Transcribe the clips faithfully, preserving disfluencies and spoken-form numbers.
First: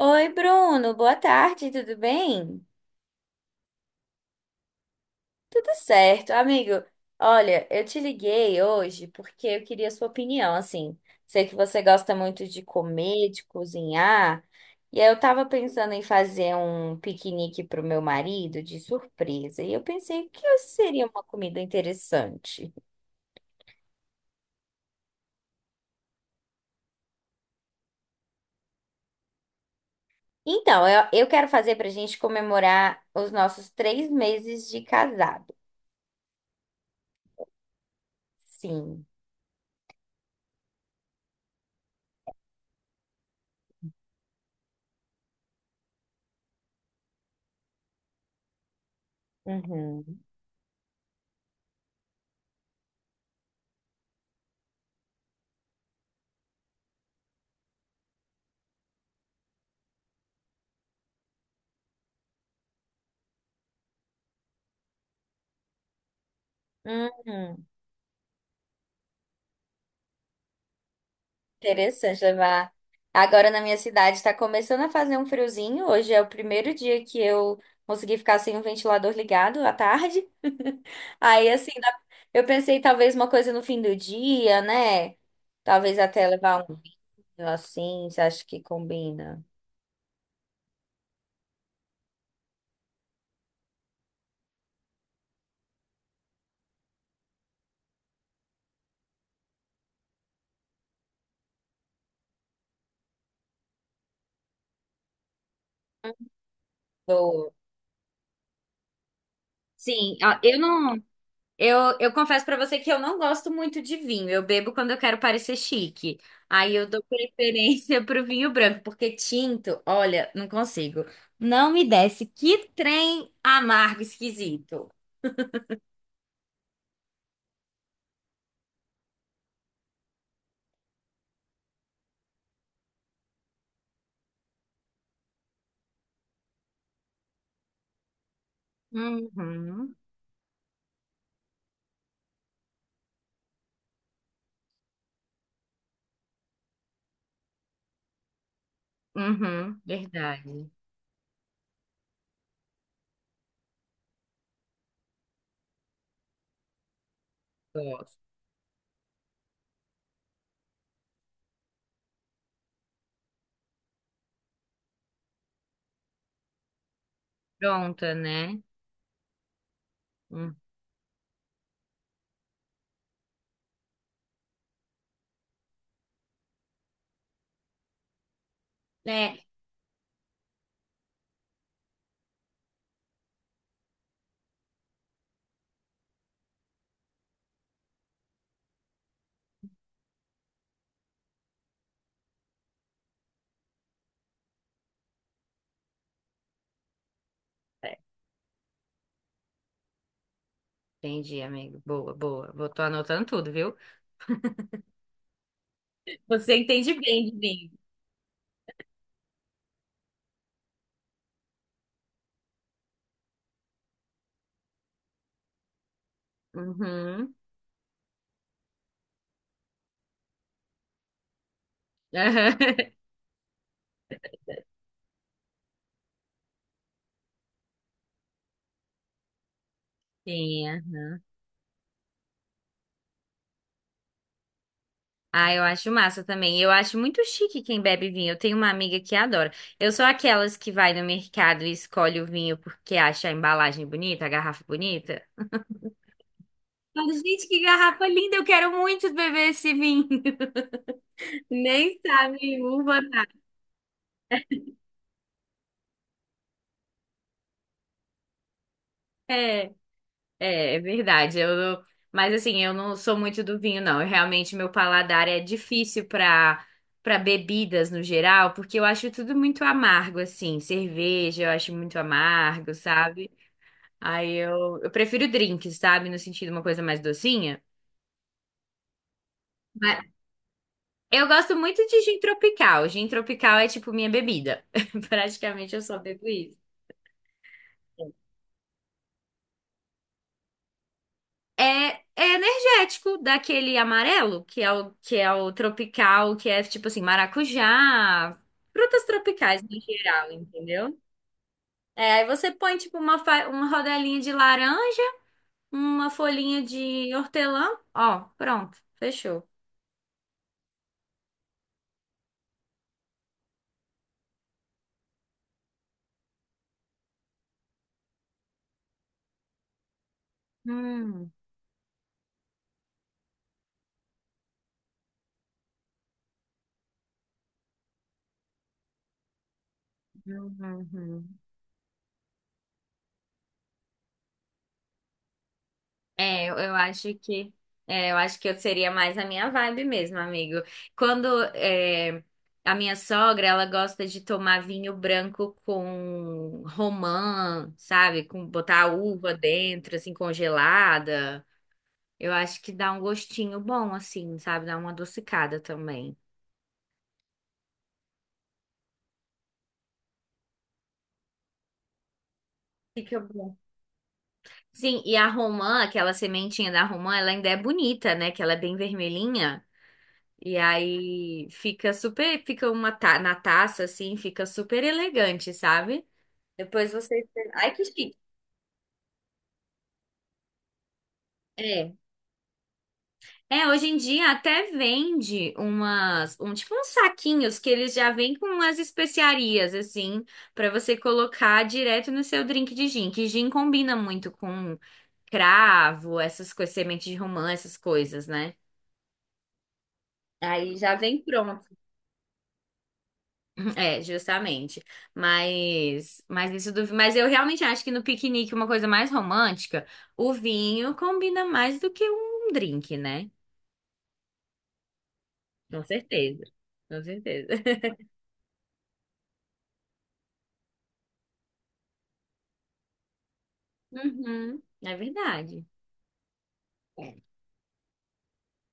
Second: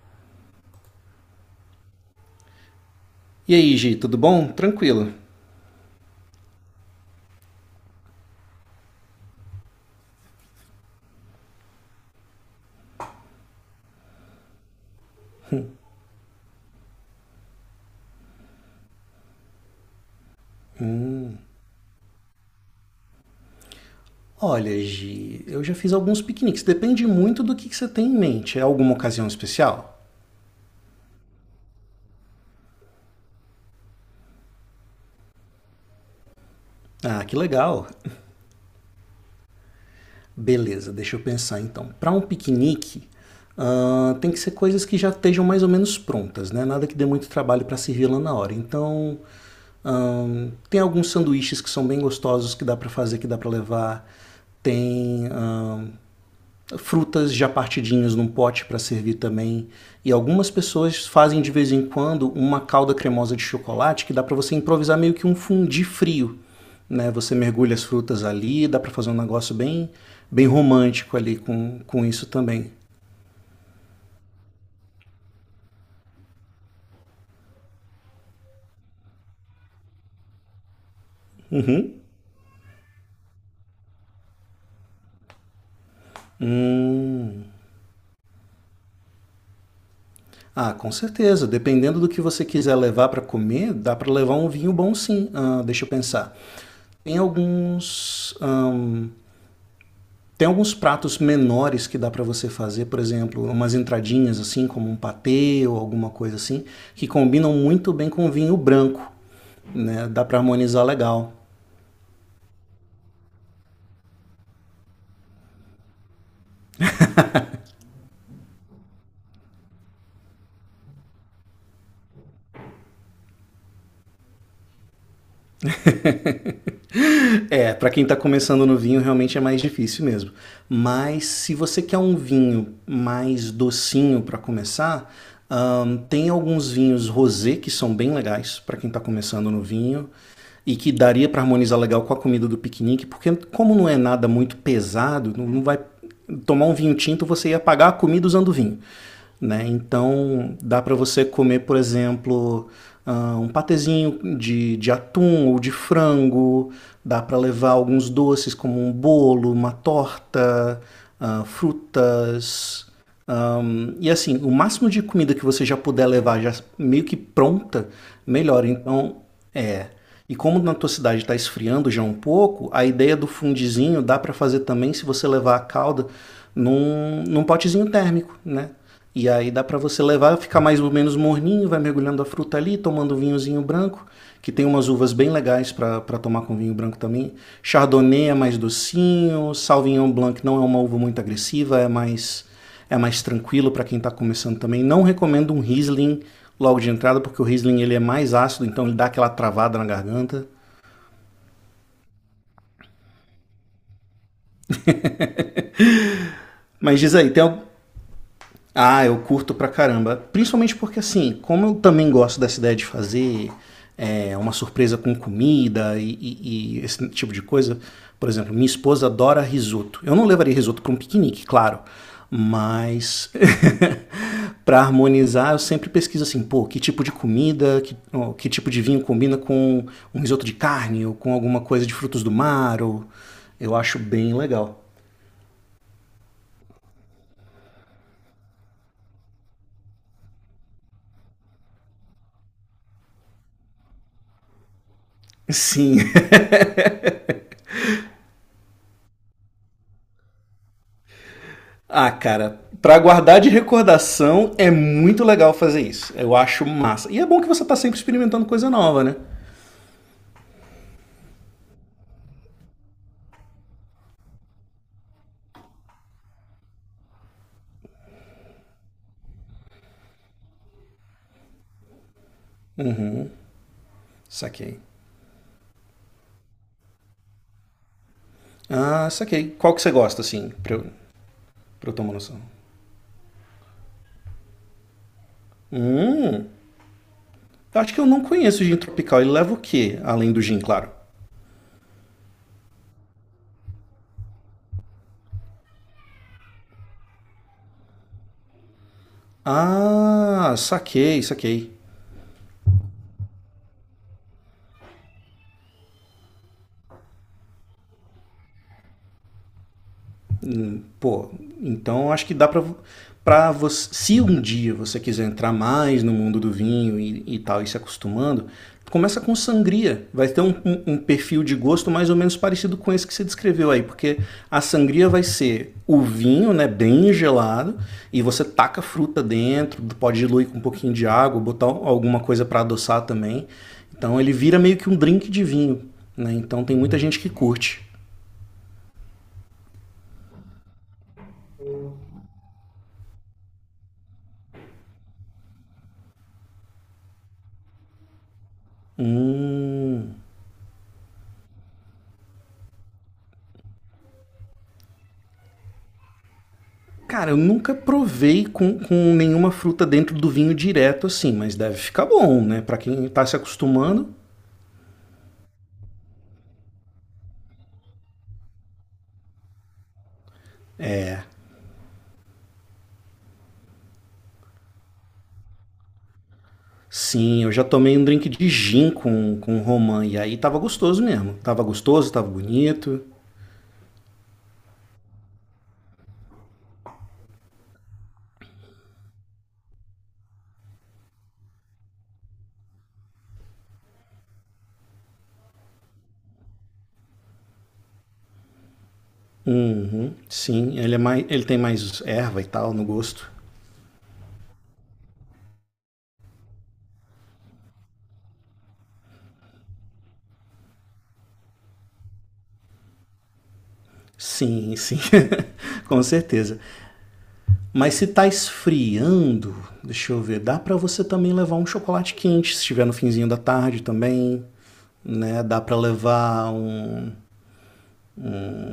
Oi, Bruno, boa tarde, tudo bem? E aí, Gi, tudo bom? Tranquilo? Tudo certo, amigo. Olha, eu te liguei hoje porque eu queria a sua opinião, assim. Sei que você gosta muito de comer, de cozinhar, e aí eu tava pensando em fazer um piquenique pro meu marido de surpresa, e eu pensei que seria uma comida interessante. Olha, Gi, eu já fiz alguns piqueniques. Depende muito do que, que você tem em mente. É alguma ocasião especial? Então, eu, eu quero fazer pra gente comemorar os nossos três meses de casado. Ah, que legal. Sim. Beleza, deixa eu pensar então. Para um piquenique, ah, tem que ser coisas que já estejam mais ou menos prontas, né? Nada que dê muito trabalho para servir lá na hora. Então, Uhum. ahn, tem alguns sanduíches que são bem gostosos que dá para fazer, que dá para levar. Tem ahn, frutas já partidinhas num pote para servir também. E algumas pessoas fazem de vez em quando uma calda cremosa de chocolate que dá para você improvisar meio que um fundi frio. Né? Você Uhum. mergulha as frutas ali, dá para fazer um negócio bem, bem romântico ali com, com Interessante isso também. levar. Agora na minha cidade está começando a fazer um friozinho. Hoje é o primeiro dia que eu consegui ficar sem o ventilador ligado à tarde. Aí assim, Uhum. dá- eu pensei talvez uma coisa no fim do dia, né? Talvez até levar um Hum. vinho assim, você acha que combina? Ah, com certeza. Dependendo do que você quiser levar para comer, dá para levar um vinho bom sim. Ah, deixa eu pensar. Tem alguns. ahn, Tem alguns pratos menores que dá para você fazer, por exemplo, umas entradinhas assim, como um patê ou alguma coisa assim, que Boa. combinam muito bem com vinho branco, né? Sim, Dá para a- eu harmonizar não. legal. Eu, eu confesso pra você que eu não gosto muito de vinho. Eu bebo quando eu quero parecer chique. Aí eu dou preferência pro vinho branco, porque tinto, olha, não consigo. Não me desce. Que trem amargo, esquisito. É, para quem está começando no vinho realmente é mais difícil mesmo. Mas se você quer um vinho mais docinho para começar, ahn, tem alguns vinhos rosé que são bem legais para quem está começando no Uhum, vinho e que daria para harmonizar legal com a comida do piquenique, porque como não é nada muito pesado, não vai tomar um vinho tinto, você ia pagar a comida usando vinho. Né? uhum, Então, verdade. dá para você comer, por exemplo, ah, um patezinho de, de atum ou de frango, dá para levar alguns Gosto. doces como um bolo, uma torta, ah, frutas, um, e assim, o máximo de comida que você já puder levar, já meio que pronta, Pronta, né? melhor. Então, é. E Hum. como na tua cidade está esfriando já um pouco, a ideia do fundizinho dá para fazer também se você levar a calda num, num potezinho térmico, né? E É, aí dá para você levar, ficar mais ou menos morninho, vai mergulhando a fruta ali, tomando um vinhozinho branco, que tem umas uvas bem legais para tomar com vinho branco também. Chardonnay é mais docinho, Sauvignon Blanc não é uma uva muito agressiva, é mais é mais tranquilo para quem está começando também. Não recomendo um Riesling logo de entrada, porque o Riesling ele é, é mais ácido, então ele dá aquela travada na garganta. entendi, amigo. Boa, boa. Vou, tô anotando tudo, viu? Você entende Mas diz bem aí, de tem, vinho. ah, eu curto pra caramba. Principalmente porque, assim, como eu também gosto dessa ideia de fazer é, uma surpresa com comida e, e- e esse tipo Uhum. de coisa, por exemplo, minha esposa adora risoto. Eu não levaria risoto para um piquenique, claro, mas para harmonizar eu sempre pesquiso assim, pô, que tipo de comida, que, ó, que tipo de vinho combina com um risoto de Sim. É. carne ou com alguma coisa de frutos do mar, ou... eu acho bem legal. Ah, eu acho massa também. Eu acho muito chique quem bebe vinho. Eu tenho uma amiga que adora. Eu sou aquelas que vai no mercado e escolhe o vinho porque acha a embalagem bonita, a garrafa bonita. Sim. Falo, gente, que garrafa linda! Eu quero muito beber esse vinho. Nem Ah, sabe cara, uva. pra guardar de recordação é muito legal fazer isso. Eu acho massa. E é bom que você tá sempre experimentando coisa nova, né? É, é, é verdade. Eu não- mas assim, eu não sou muito do vinho, não. Eu, realmente, meu paladar é difícil para para bebidas no geral, porque eu acho tudo muito amargo, assim. Cerveja, eu acho muito amargo, sabe? Aí eu, Saquei. eu prefiro drinks, sabe? No sentido uma coisa mais docinha. Ah, saquei. Qual que você Mas gosta, assim, pra eu, eu gosto muito pra eu de tomar gin noção? tropical. Gin tropical é tipo minha bebida. Praticamente eu só bebo Hum, isso. eu acho que eu não conheço o gin tropical. Ele leva o quê? Além do gin, claro. É, é energético, daquele amarelo, que é o, que é o tropical, que é tipo assim, maracujá, frutas tropicais no geral, Ah, entendeu? saquei, saquei. É, aí você põe tipo uma, fa- uma rodelinha de laranja, uma folhinha de hortelã, ó, pronto, fechou. Pô, então acho que dá pra, pra você. Se um dia você quiser entrar mais no mundo do vinho e, e tal, e se acostumando, começa com sangria. Vai ter um, um- um Hum, perfil de gosto mais ou menos parecido com esse que você descreveu aí, porque a sangria vai ser o vinho, né, bem gelado, e você taca fruta dentro, pode diluir uhum, com um pouquinho de uhum. água, botar alguma coisa para adoçar também. Então ele vira meio que um drink de vinho, né? É, eu Então eu tem muita acho gente que que curte. é, eu acho que eu seria mais a minha vibe mesmo, amigo. Quando é, a minha sogra, ela gosta de tomar vinho branco com romã, sabe? Com botar a uva dentro, assim, Hum. congelada. Eu acho que dá um gostinho bom, assim, sabe? Dá uma adocicada também. Cara, eu nunca provei com, com nenhuma fruta dentro do vinho direto assim, mas deve ficar bom, né? Pra quem Fica tá se bom. acostumando. Sim, e a romã, aquela sementinha da romã, ela ainda é bonita, né? Que ela é bem vermelhinha. E aí fica super, fica uma ta na taça assim, fica super elegante, sabe? Depois você, Sim, eu já ai que tomei um chique. drink de gin com, com romã e aí tava gostoso mesmo. Tava É. gostoso, tava bonito. É, hoje em dia até vende umas, um tipo uns saquinhos que eles já vêm com umas especiarias assim, pra você colocar direto no seu drink de gin, que gin combina muito com cravo, essas coisas, semente de romã, essas coisas, né? Uhum, Aí sim, já ele é vem mais, ele tem pronto. mais erva e tal no gosto. Uhum. É, justamente. Mas, mas isso do, mas eu realmente acho que no piquenique uma coisa mais romântica, o vinho combina mais do que um drink, né? Sim, sim, Com com certeza. certeza. Com certeza. Mas se tá esfriando, deixa eu ver, dá pra você também levar um chocolate quente, se estiver no finzinho da tarde também, Uhum, é né? Dá verdade. pra levar um, É.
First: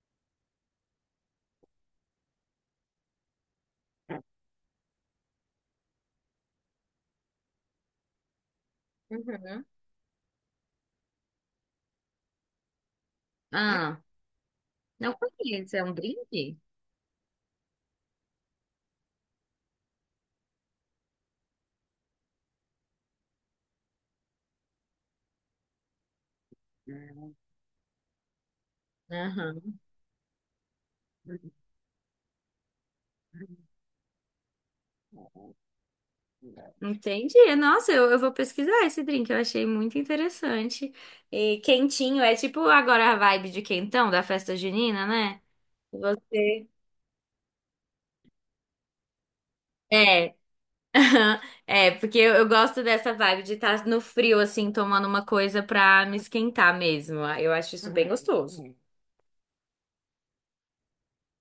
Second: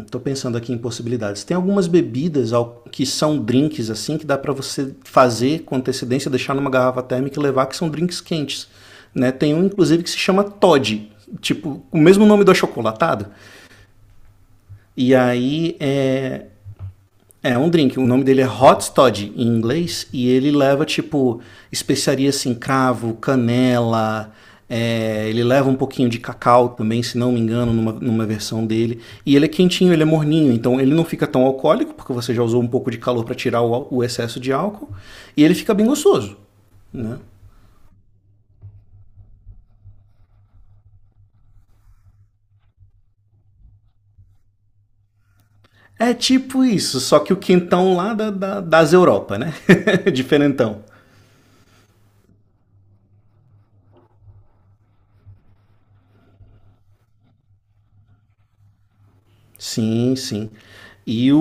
estou pensando aqui em possibilidades. Tem algumas bebidas al- que são drinks assim que dá para você fazer com antecedência, deixar numa garrafa térmica e levar que são drinks quentes, né? Tem Uhum. um inclusive que se chama Todd, tipo o mesmo nome do achocolatado. Ah, não E aí conheço, é um é, drink? é um drink. O nome dele é Hot Toddy em inglês e ele leva tipo especiarias assim, cravo, canela. É, ele leva um pouquinho de cacau também, se não me engano, numa, numa versão dele. E ele é Aham. quentinho, ele é morninho, então ele não fica tão alcoólico, porque você já usou um pouco de calor para tirar o, o excesso de álcool. E ele fica bem gostoso, né? Entendi. Nossa, eu, eu vou pesquisar esse drink, eu achei muito interessante. E quentinho, é tipo agora a vibe de quentão da festa junina, né? É Você- tipo isso, só que o quentão lá da, da- das Europa, né? É, Diferentão. aham. É, porque eu, eu gosto dessa vibe de estar no frio, assim, tomando uma coisa pra me esquentar mesmo. Ah, eu acho isso bem gostoso. Sim, sim. E o,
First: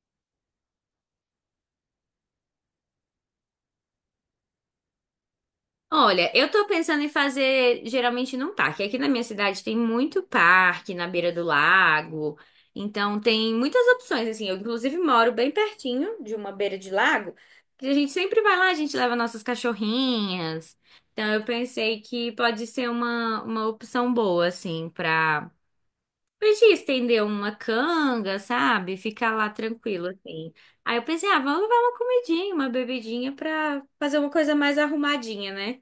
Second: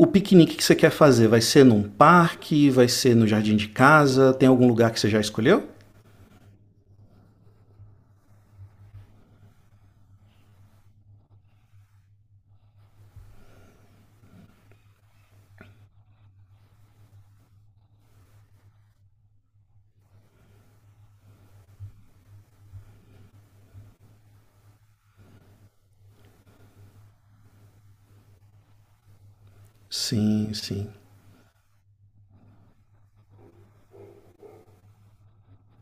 o piquenique que você quer fazer, vai ser num parque, vai ser no jardim de casa, tem algum lugar que você já escolheu? Olha, eu tô pensando em fazer geralmente num parque. Aqui na minha cidade tem muito parque na beira do lago. Então tem muitas opções, assim. Eu, inclusive, moro bem pertinho de uma beira de lago. Que a gente sempre vai lá, a gente leva nossas cachorrinhas. Então eu pensei que pode ser uma, uma opção boa, assim, pra. Podia estender uma canga, sabe? Ficar lá tranquilo, assim. Sim, sim. Aí eu pensei, ah, vamos levar uma comidinha, uma bebidinha pra fazer uma coisa mais arrumadinha, né?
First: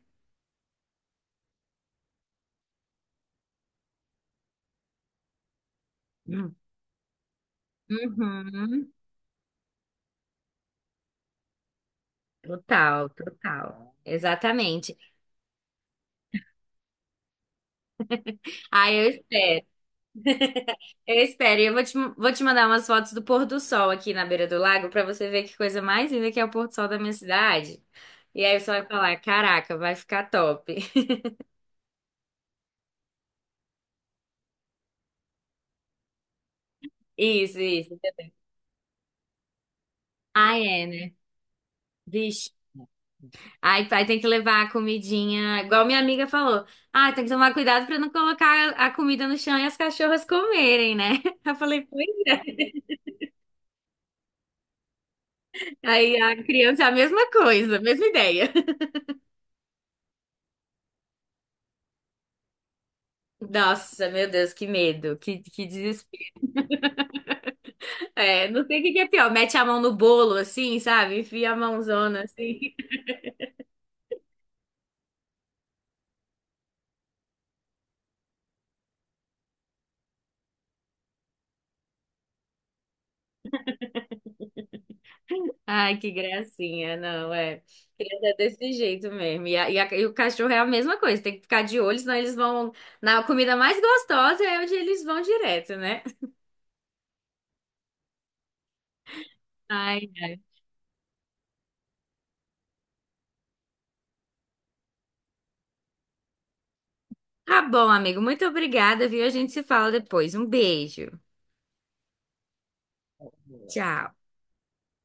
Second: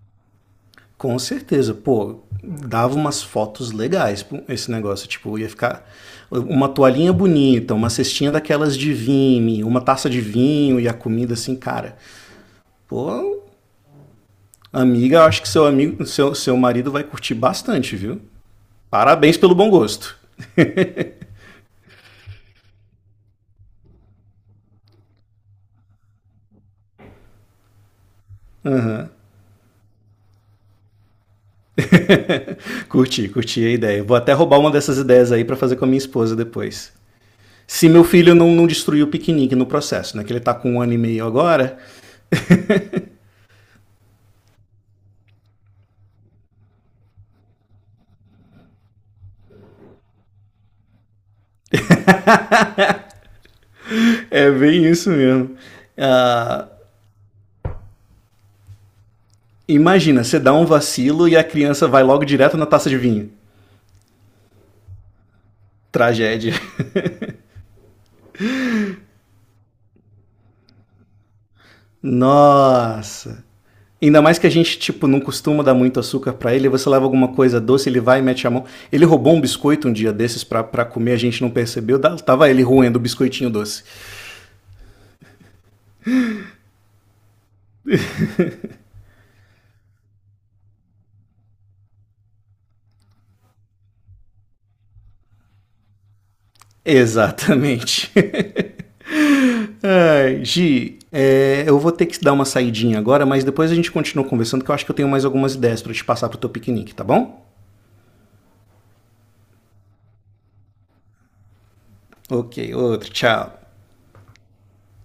Com certeza, pô, dava umas fotos legais pô, esse negócio, tipo, ia ficar Hum. uma toalhinha bonita, uma cestinha daquelas Uhum. de vinho, uma taça de vinho e a comida assim, cara. Total, Pô, total. Exatamente. amiga, eu acho que seu amigo, seu, seu marido vai curtir bastante, viu? Aí eu Parabéns pelo espero, bom gosto. eu espero. E eu vou te, vou te mandar umas fotos do pôr do sol aqui na beira do lago pra você ver que coisa mais linda que é o pôr do sol da minha cidade. E aí você vai falar, caraca, vai ficar top. Curti, curti a ideia. Vou até roubar uma dessas ideias aí para fazer com a minha esposa depois. Isso, Se isso. meu filho não, não destruiu o piquenique no processo, né? Que ele tá Ah, com um é, ano e né? meio agora. Vixe. Ai, pai, tem que levar a comidinha. Igual minha amiga falou. Ah, tem que tomar cuidado pra não colocar a comida no chão e as cachorras comerem, né? Eu falei, pois é. É bem isso mesmo. Aí a Ah, criança é a mesma coisa, a mesma ideia. imagina, você dá um vacilo e a criança vai logo direto na taça de vinho. Nossa, meu Deus, que medo, que, que desespero. Tragédia. É, não sei o que que é pior. Mete a mão no bolo, assim, sabe? Enfia a mãozona, assim. Nossa. Ainda mais que a gente, tipo, não costuma dar muito açúcar pra ele, você leva alguma coisa doce, ele vai e mete a mão. Ele roubou um biscoito um dia desses pra, pra comer, a gente não percebeu, tava ele roendo o biscoitinho doce. Ai, que gracinha, não, é. Criança é desse jeito mesmo. E, a- e, a- e o cachorro é a mesma coisa, tem que ficar de olho, senão eles vão na comida mais gostosa, é onde eles vão direto, né? Exatamente. Ai, ai. Ai, Gi, é, eu vou ter que dar uma saidinha agora, mas depois a gente continua conversando, que eu acho que eu tenho mais algumas ideias para te passar pro teu piquenique, tá bom? Tá bom, amigo, muito obrigada, viu? A gente se fala depois. Um beijo. Ok, outro, tchau. Tchau.